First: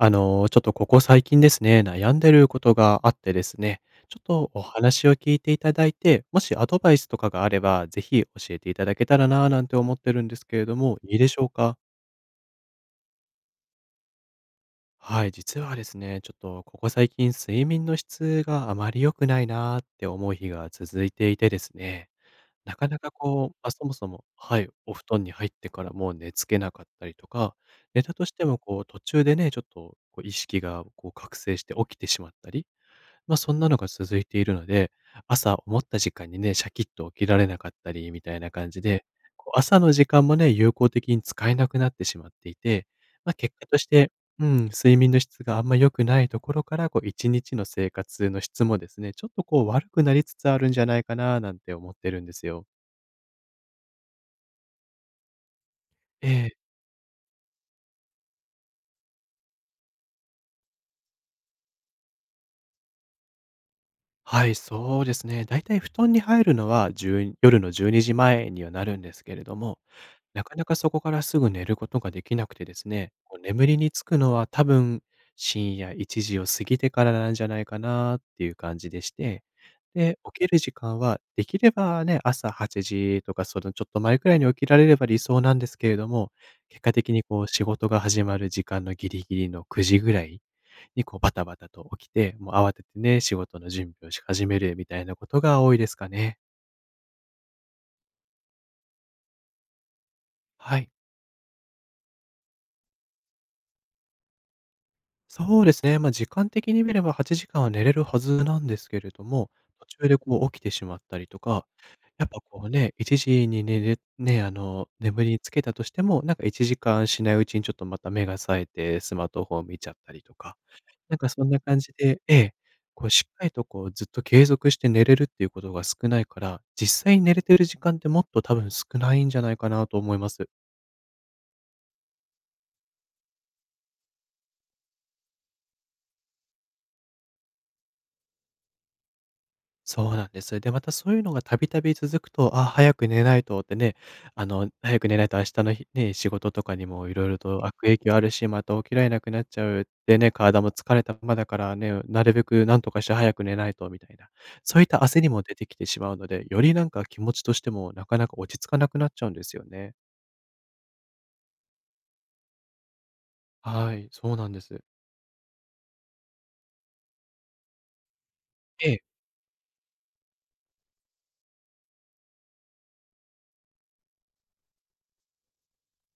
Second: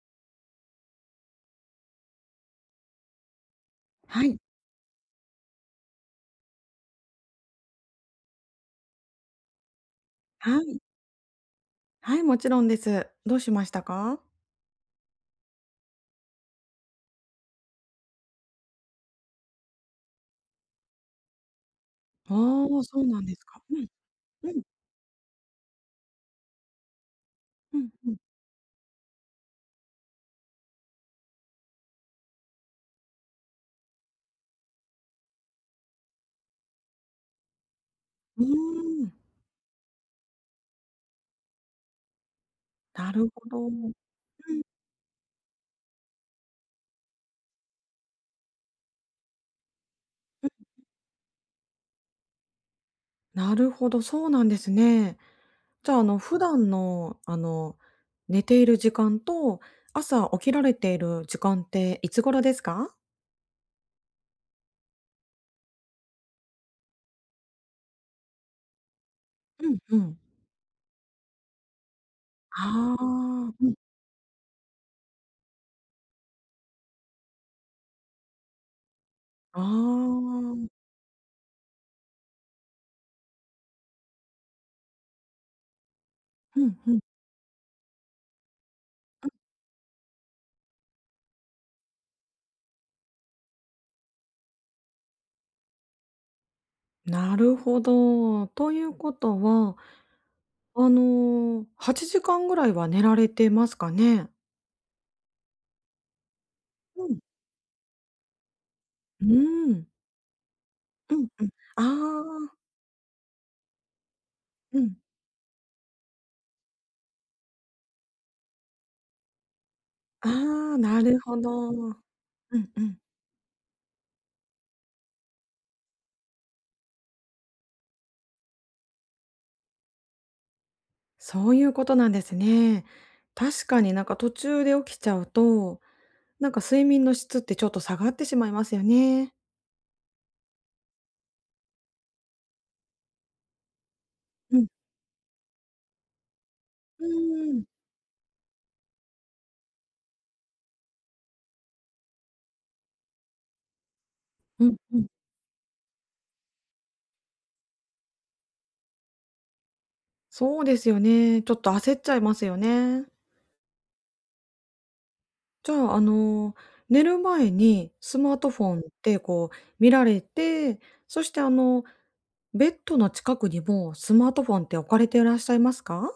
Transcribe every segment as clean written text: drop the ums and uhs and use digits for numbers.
ちょっとここ最近ですね、悩んでることがあってですね、ちょっはい。とお話を聞いていただいて、もしアドバイスとかがあれば、ぜひ教えていただけたらなぁなんて思ってるんですはけれどい。も、いいでしょうか？はい、もちろんです。どうしましたか？はい、実はですね、ちょっとここ最近睡眠の質があまり良くないなーって思う日が続いていてですね、ああなー、かなそうかなんですこう、か。うそん。もそもうはん。い、お布団に入ってからもう寝付けなかったりとか、うん寝うたん。としてもこう途中でね、ちょっとこう意識がこう覚醒して起きてしまったり、そんなのが続いているので、朝思った時間にね、シャキッと起きられなかったりみたいうーな感じで、ん。こう、朝の時間もね、有効的に使えなくなってしまっていて、なるほ結果ど。うとしん。てうん、睡眠の質があんま良くないところから、こう1日の生活の質もですね、ちょっとこう悪くなりつつあるんじゃないかななんて思ってるんですよ。なるほど、そうなんですね。じゃあ、え普え、段の、寝ている時間と、朝起きられている時間っていつ頃ですか？はい、そうですね。だいたい布団に入るのは、じゅう夜の12時前にじまえにはなるんですけれどうも、んうん。なかなかそこからすぐ寝ることができなくてですあね、こうあ、眠うん。りにつくのは多分深夜1時を過ぎてからなんじゃないかなっていう感じでして、ああ。で、う起きる時間はできればね、朝8時とかそのちょっと前くらいに起きられれば理想なんですけれども、ん結う果ん。的にこう仕事が始まる時間のギリギリの9時ぐらいにこうバタバタと起きて、もう慌ててね、仕事の準備をし始めるみたいなことが多いですかね。なるほど。ということは、はい。8時間ぐらいは寝られてますかね？そうですね。時間的に見れうばん。8時間は寝れるはずなんですけれどうも、ー途ん。中でこう起きてしまっうたりんとうん。か、やっぱああ、こうね、1時に寝れね、あうの、ん。眠りにつけたとしても、なんか1時間しないうちにちょっとまた目が冴えてスマートフォン見ちゃったりあとか、あ、ななんるかほそんなど。う感じんでええ、うん。こうしっかりとこうずっと継続して寝れるっていうことが少ないから、実際に寝れてる時間ってもっと多分少ないんじゃないかなと思います。そういうことなんですね。確かになんか途中で起きちゃうと、なんか睡眠の質ってちょっと下がってしまいますよね。そうなんです。で、またそういうのがたびたび続くと、あ、早く寝ないとってね、うん。早く寝ないと明日の仕事とかにうもいろいろーとん。悪影響あるし、また起きられなくなっちゃう。でね、体も疲れたままだからね、なるべくなんとかして早く寝ないとみたいな、うんそういったうん。焦りも出てきてしまうので、よりなんか気持ちとしてもなかなか落ち着かなくなっちゃうんですよね。そうですよね。ちょっと焦っちゃいますよね。はい、そうなんです。じゃあ、寝る前にスマートフォンっええ。てこう見られて、そしてベッドの近くにもスマートフォンって置かれていらっしゃいますか？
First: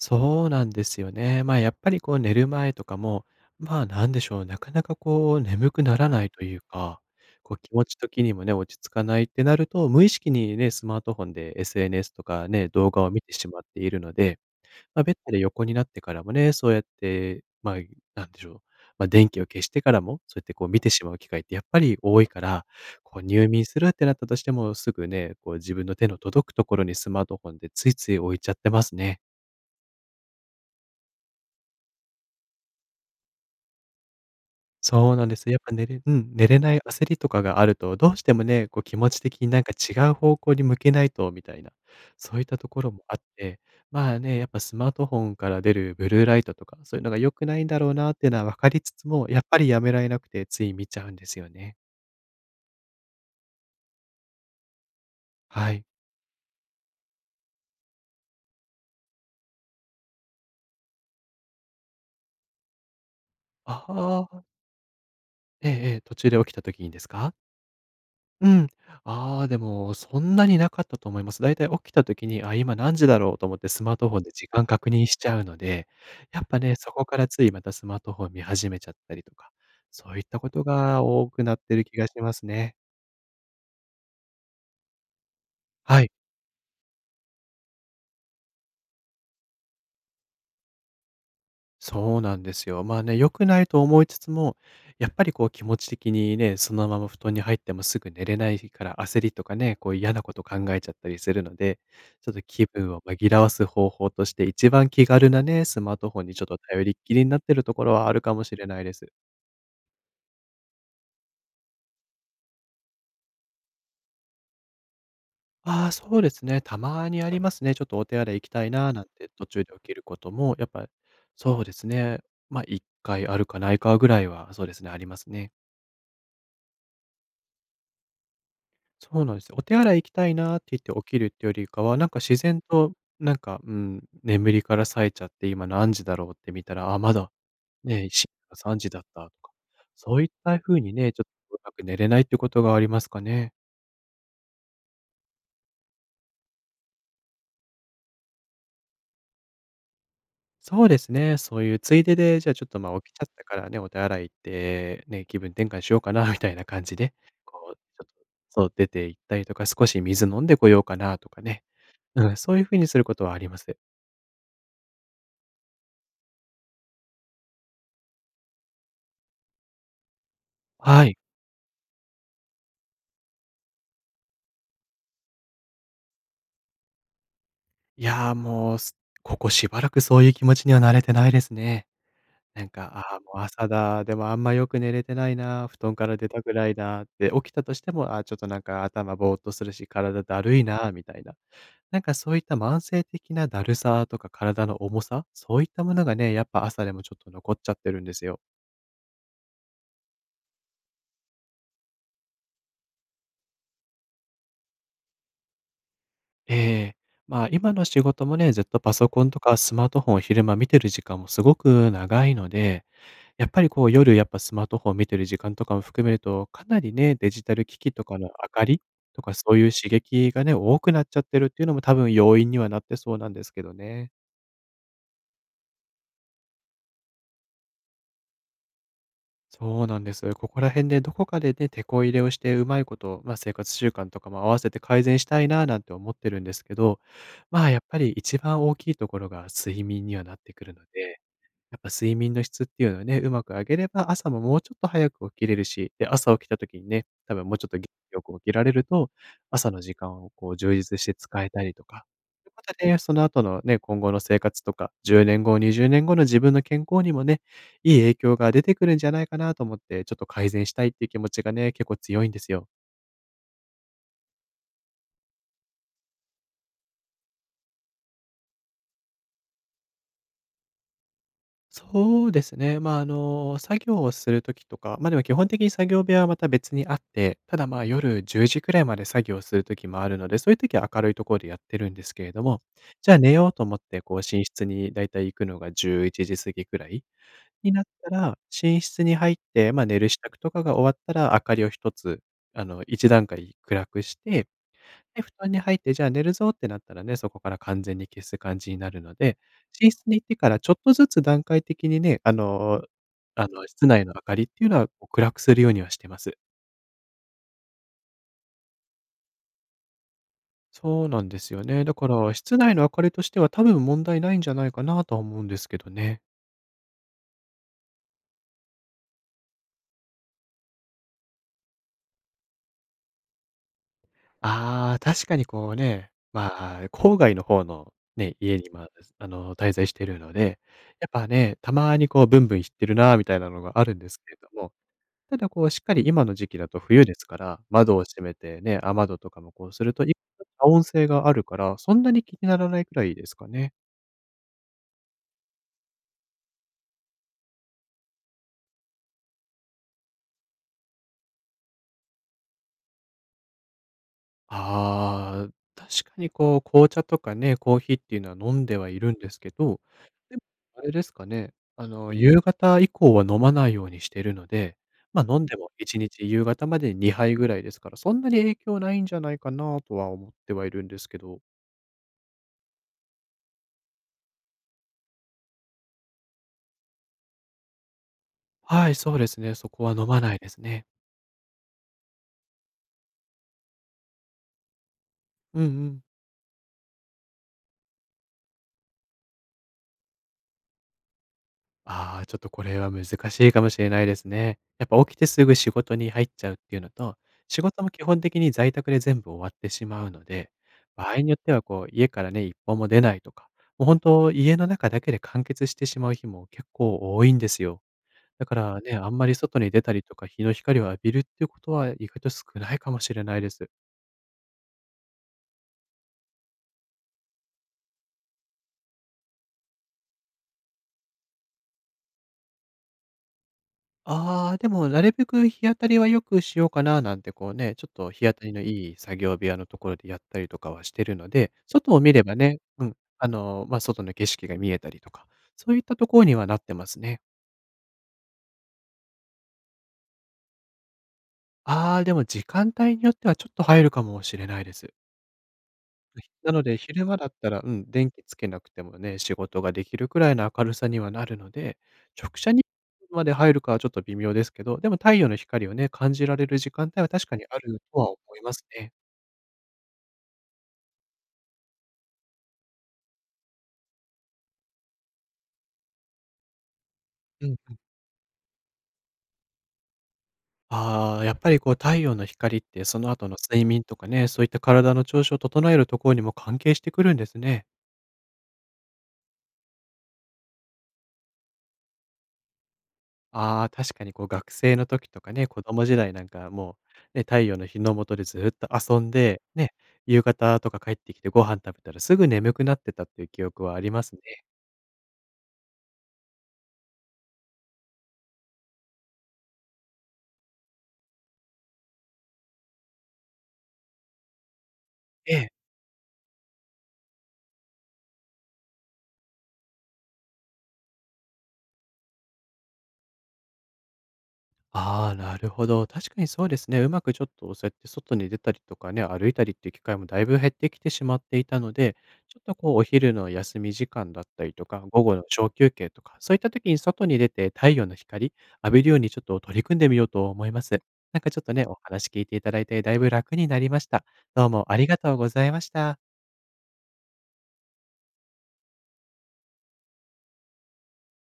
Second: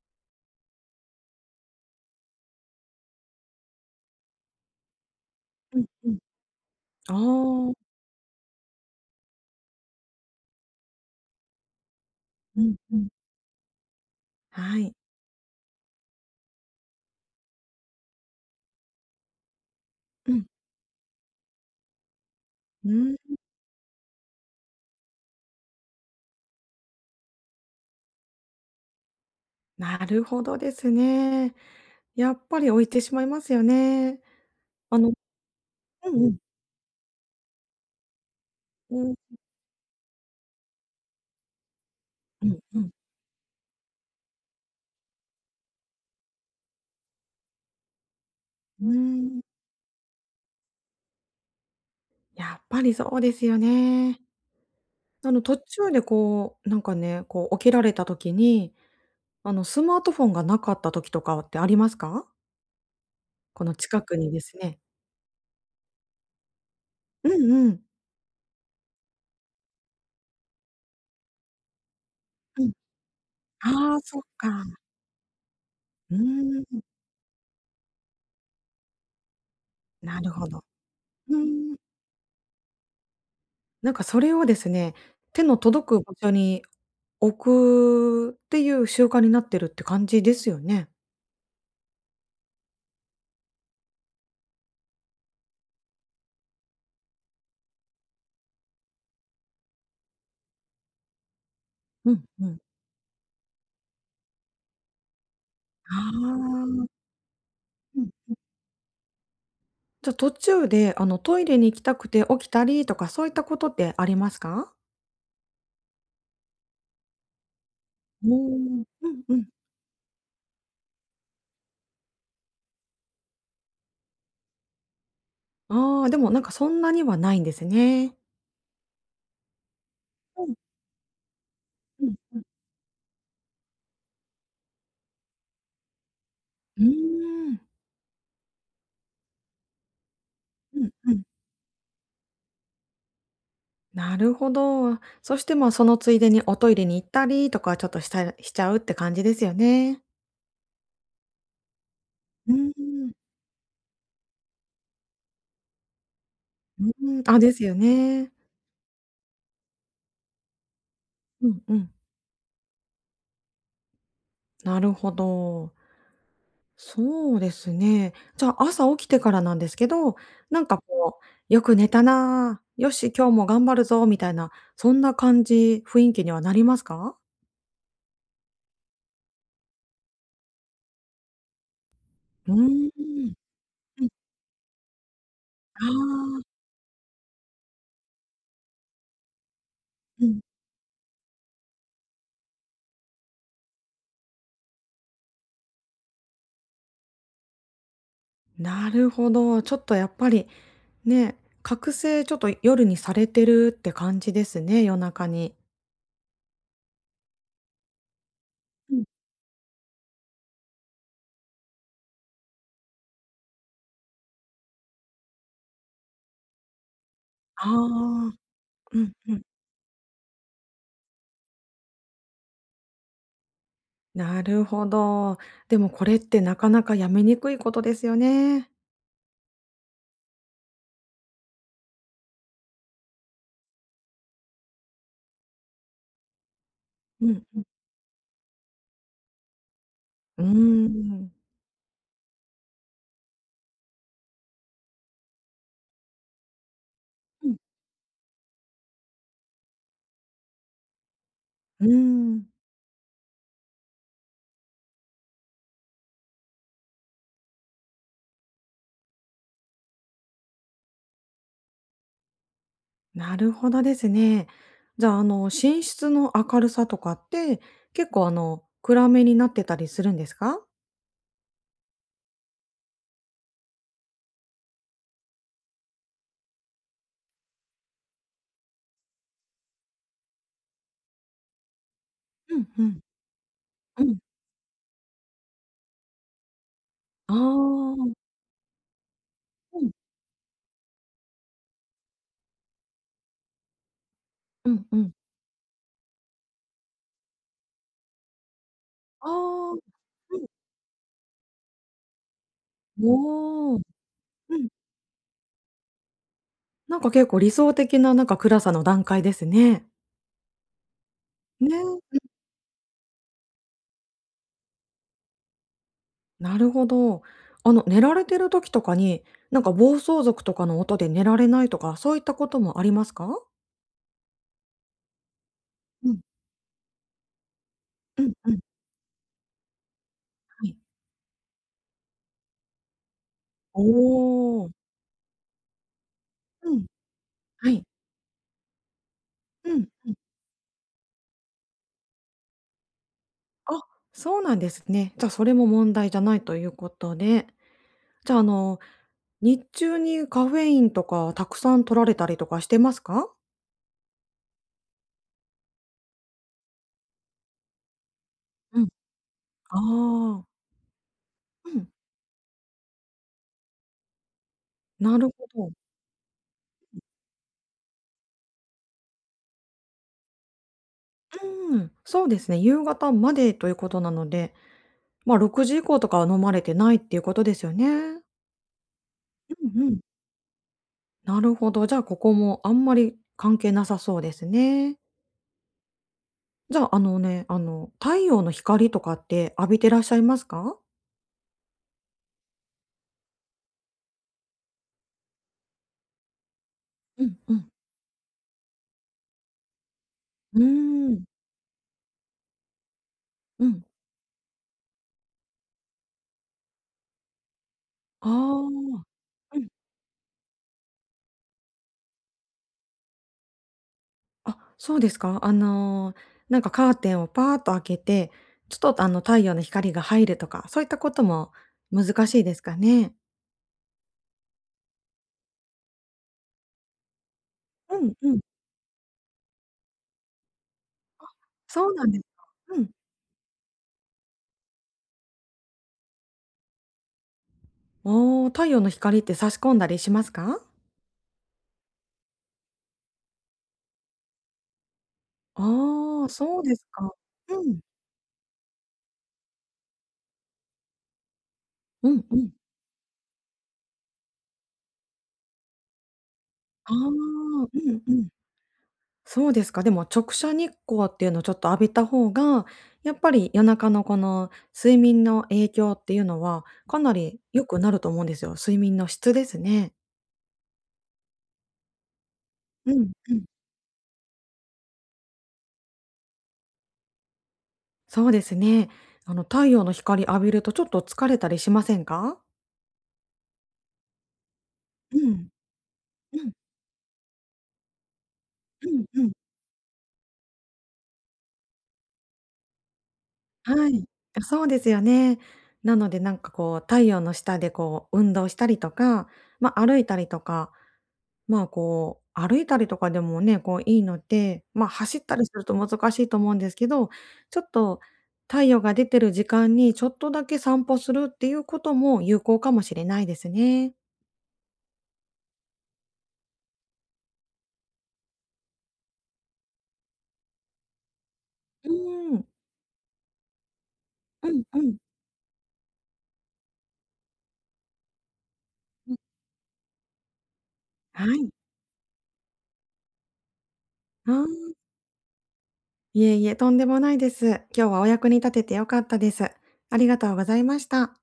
そうなんですよね。やっぱりこう寝る前とかも、なんでしょう、なかなかこう眠うくんならうん。ないというか、こう気あ持あ、ち的にもね、落ち着かないってなると、無意識にね、スマートフォンで SNS とかうね、ん動う画ん。を見てしまっているので、はい。ベッドで横になってからもね、そうやって、なんでしょう、電気を消してからも、うそうやっん。てこう見てしまう機会ってやっぱり多いから、うん、こう入眠するってなったとしても、すぐね、こう自分の手の届くところにスマートフォンでついつい置いちゃってますね。なるほどですね。やっぱり置いてしまいますよね。あそのうなんです。やっぱうんうん。寝れない焦りとかがあると、どうしてもね、こう気う持ん、ち的になんか違う方向に向けないとみたいな、そういっうたんとうころん。もあって、まあね、やっぱスマートフォンから出るブルーライトとか、そういうのが良くないんだろうなっていうのは分かりうつーつも、やっん。ぱりやめられなくてつい見ちゃうんですよね。やっぱりそうですよね。途はい。中でこう、なんかね、こう起きられた時に、スマートフォンがなかった時とかってありますか？このあ近くにであ、すね。ええええ、途中で起きた時にですうか？んうん。うん。ああ、でも、そんなになかったと思います。だいたい起きた時に、あ、うん。今何時だろうと思ってスマあーあ、トフそォンっで時か。間確認しちゃうので、うやっぱーね、ん。そこからついまたスマートフォン見始めちゃったりとか、そうないっるたほことど。が多うくなっん。てる気がしますね。なんかそれをですね、手の届くはい。場所に置くっていう習慣になってるって感じですよね。そうなんですよ。まあね、良くないと思いつつも、やっぱりこう気持ち的にね、そのまま布団に入ってもすぐ寝れないから焦りとかね、こう嫌なこと考えちゃったりするので、うんちょっとうん。気分を紛らわす方法として、一番気軽なね、スマーあトあ、フォンにちょっとう頼んりっきりになってるところうはん。あるかもしれないです。じゃ、途中で、トイレに行きたくて起きたりとか、そういったことってありますか？ああ、そうですね。たまにありますね。ちょっとお手うー洗い行きたいん、な、なんうんてう途ん。中で起きることも、やっぱ、そうですね。一回あるかないかぐらいは、そうですね、ありますね。ああ、でもなんかそんなにはないんですね。そうなんです。お手洗い行きたいうんなって言って起きるってよりかは、うなんん。か自然と、なんか、うん、眠りから冴えちゃって、今何時だろうって見たうーら、あ、まだ、ん。ね、3時だったとか、そういった風うんにね、うちん。ょっとうまく寝れないってことがありますかね。なるほど。そして、ま、そのついでにおトイレに行ったりとか、ちょっとしたしちゃうって感じですよね。そうですね、そういうついでで、じゃうあーちょっと、あ起ん。きちゃったからね、お手洗い行って、ね、気分転換しようかなみたいなう感じで、ーん、あ、ですこよう、ちょっと、ね。そう、出て行ったりとか、少し水飲んでこようかなとかうんね。うん。うん、そういう風にすることはあります。なるほど。そうですね。じゃあ、朝起きてからなんですけど、なんかはい。こう、よく寝たな、よし、今日も頑張るぞみたいな、そんな感じ、雰囲気にはなりますか？いやー、もう、ここしばらくそういう気持ちには慣れてないですね。うなんか、ーん。ああ、もう朝だ、うん。でもあんまよく寝れてないな、布あ団から出たくあ、ないな、で、起きたとしても、ああ、ちょっとなんか頭ぼーっとするし、体うん。だるいなみたいな。なんかそういった慢性的なだるさとか体の重さ、そういったものがね、やっぱ朝でもちょっと残っちゃってるんですよ。なるほど。ちょっとやっぱり、ね、覚醒ちょっと夜にされてるって感じですね、夜中に。ええ。今の仕事もね、ずっとパうん。ソコンとかスマートフォンを昼間見てる時間もすごく長いので、やっぱりこう夜やっぱスマートフォン見てる時間とかも含めると、かなりね、デジタルああ、機器とかの明かりうんとうかん。そういう刺激がね、多くなっちゃってるっていうのも多分要因にはなってそうなんですけどね。なるほど。でもこれってなかなかやめにくいことですよね。そうなんです。ここら辺でどこかでね、手こ入れをしてうまいこと、生活習慣とかも合わせて改善したいななんて思ってるんですけど、うん。やっぱり一番大きいところが睡眠にはなっうーてくるので、ん。やっぱ睡眠の質っていうのをね、うまく上げれば、朝ももうちょっと早く起きれるし、で、朝起きた時にね、多分うもん。うちょっと元気よく起きられると、朝の時間をこう充実して使えたりとうか、ん、ということで、その後のね、今後の生活とか、10年後、20年後の自分の健康にもね、いい影響が出てくるんじゃないかなと思って、ちょっと改善したいっていう気持ちがね、結構強いんですよ。なるほどですね。じゃあ、寝室の明るさとかって、結構暗めになってたりするんですか？そうですね。作業をする時とか、でも基本的に作業部屋はまた別にあって、ただ、夜10時くらいまで作業する時もあるので、そういう時は明るいところでやってるんですけれどうも、んうん。じゃあ寝ようと思って、うこう、ん。寝室にだいたい行くのが11時過ぎくらいあになっあ。たら、寝室に入って、うん。寝る支度とかが終わったら、明かりを一つ、一段階暗くして、うんうん。で、布団に入って、じゃあ寝るぞってなったらね、そこから完全に消す感じになるのあで、あ。寝室に行ってうん。からちょっとずつ段階的にね、おお。室内の明かりっうていん、うのは、こう暗くするようにはしてます。なんか結構理想的ななんか暗さの段階ですね。そうなんですよね。だかね。ら、室内の明かりとしては多分問題ないんじゃないかなとは思うんですけどね。なるほど。寝られてる時とかに、なんか暴走族とかの音で寝られないとか、そういったこともありますか？ああ、確かにこうね、うん。郊外の方のうんね、う家ん。に今、滞在してるので、はい。やっぱね、たまにこうブンブン言ってるなみたいなのがおあるんですけれども、お。ただこうしっかり今の時期だうとん。冬ですから、はい。窓を閉めてね、雨戸とかもこううすんると、うん。遮音性があるから、そんなに気にならないくらいですかね。あ、そうなんですね。じゃあ、それも問題じゃないということで。じゃあ、日中にカフェインとかたくさん摂られたりとかしてますか？ああ、確かにこう紅茶とかね、コーヒーっていうのは飲んでうはん。いるんですけど、でもああ。あれですかね、うん。夕方以降は飲まないようにしているので、なる飲んほでもど。1日夕方までに2杯ぐらいですから、そんなに影響ないんじゃないかなとは思ってはいるんですけど。うーん。そうですね、夕方までということなのでまあ、6時以降とかは飲まれてないっていうことですよね。はい、そうですね、そうこんうはん。飲まないですね。なるほど、じゃあ、ここもあんまり関係なさそうですね。うんうん。じゃあ、あのね、太陽の光とかって浴びてらっしゃいますか？ああ、ちょっとこれは難しいかもしれないですね。やっぱ起きてすぐ仕事に入っちゃうっていうのと、うんう仕ん。事も基本的に在宅で全部終わってしまうので、う場ー合ん。によってはこう家からね、一歩も出ないとか、うもん。う本当家の中だけで完結してしまう日も結構多いんですよ。だからね、あああんまり外うん。に出たりとか日の光を浴びるっていうことは意外と少ないかもしれないです。あ。そうですか。なんかカーテンをパーッと開けて、ちょっと、太陽の光が入るとか、そういったことも難しいですかね？ああ、でもなるべく日当たりは良くしようかななんてこうね、ちょっうとん日う当ん。たりのいい作業部屋のところでやったりとかはしてるので、そ外うをなん見ですればか。ね、うん。外の景色が見えたりとか、そういったところにはなってますね。ああ、太陽の光って差し込んだりしますか？ああ、でも時間帯によってはちょっと入るかもしれないです。ああ、なそのうでです昼か。間だったら、うん。電気つけなくてもね、仕事ができるくらいの明るさにはなるので、うん直う射ん。日光まで入るかはちょっと微妙ですけど、でも太陽の光をね、感じられる時間ああ、帯は確かにあうるとんはう思ん。いますね。そうですか。でも直射日光っていうのをちょっと浴びた方が、やっぱり夜中のこの睡眠の影響っていうのは、かなりうん。良くなると思うんですよ。睡眠の質ですね。ああ、やっぱりこう太陽の光ってうそのん後うのん。睡眠とかね、そういった体の調子を整えるところにも関係してくるんですね。そうですね。あの太陽の光浴びるとちょっと疲れたりしませんか？ああ、確かにこう学生の時うとかね、ん。子供時代なんうかん。もう、ね、太陽の日の下でずっとう遊んんうん。で、ね、夕方とか帰ってきてご飯食べたらすぐ眠くなってたっていう記憶はあはりまい。すあ、ね。そうですよね。なのでなんかこう、太陽の下でこう、運動したりとか、まあ、歩いたりとか、まあ、こう、歩いたりとかでもね、こう、いいので、ま、走っえたりえ。すると難しいと思うんですけど、ちょっと太陽が出てる時間にちょっとだけ散歩するっていうことも有効かもしれないですね。ああ、なるほど。確かにそうですね。うまくちょっとそうやって外に出たりとかね、歩いたりっていう機会もだいぶ減ってきてしまっていたのうで、ーちょっん。とこうお昼の休み時間だったうりんとか、うん。午後の小休憩とか、そういった時に外に出て太陽の光浴びるようにうん。ちょっと取り組んでみようと思います。なんはかちょっい。とね、お話聞いていただいてだいぶ楽になりました。あどうもーありがとうございました。いえいえ、とんでもないです。今日はお役に立てて良かったです。ありがとうございました。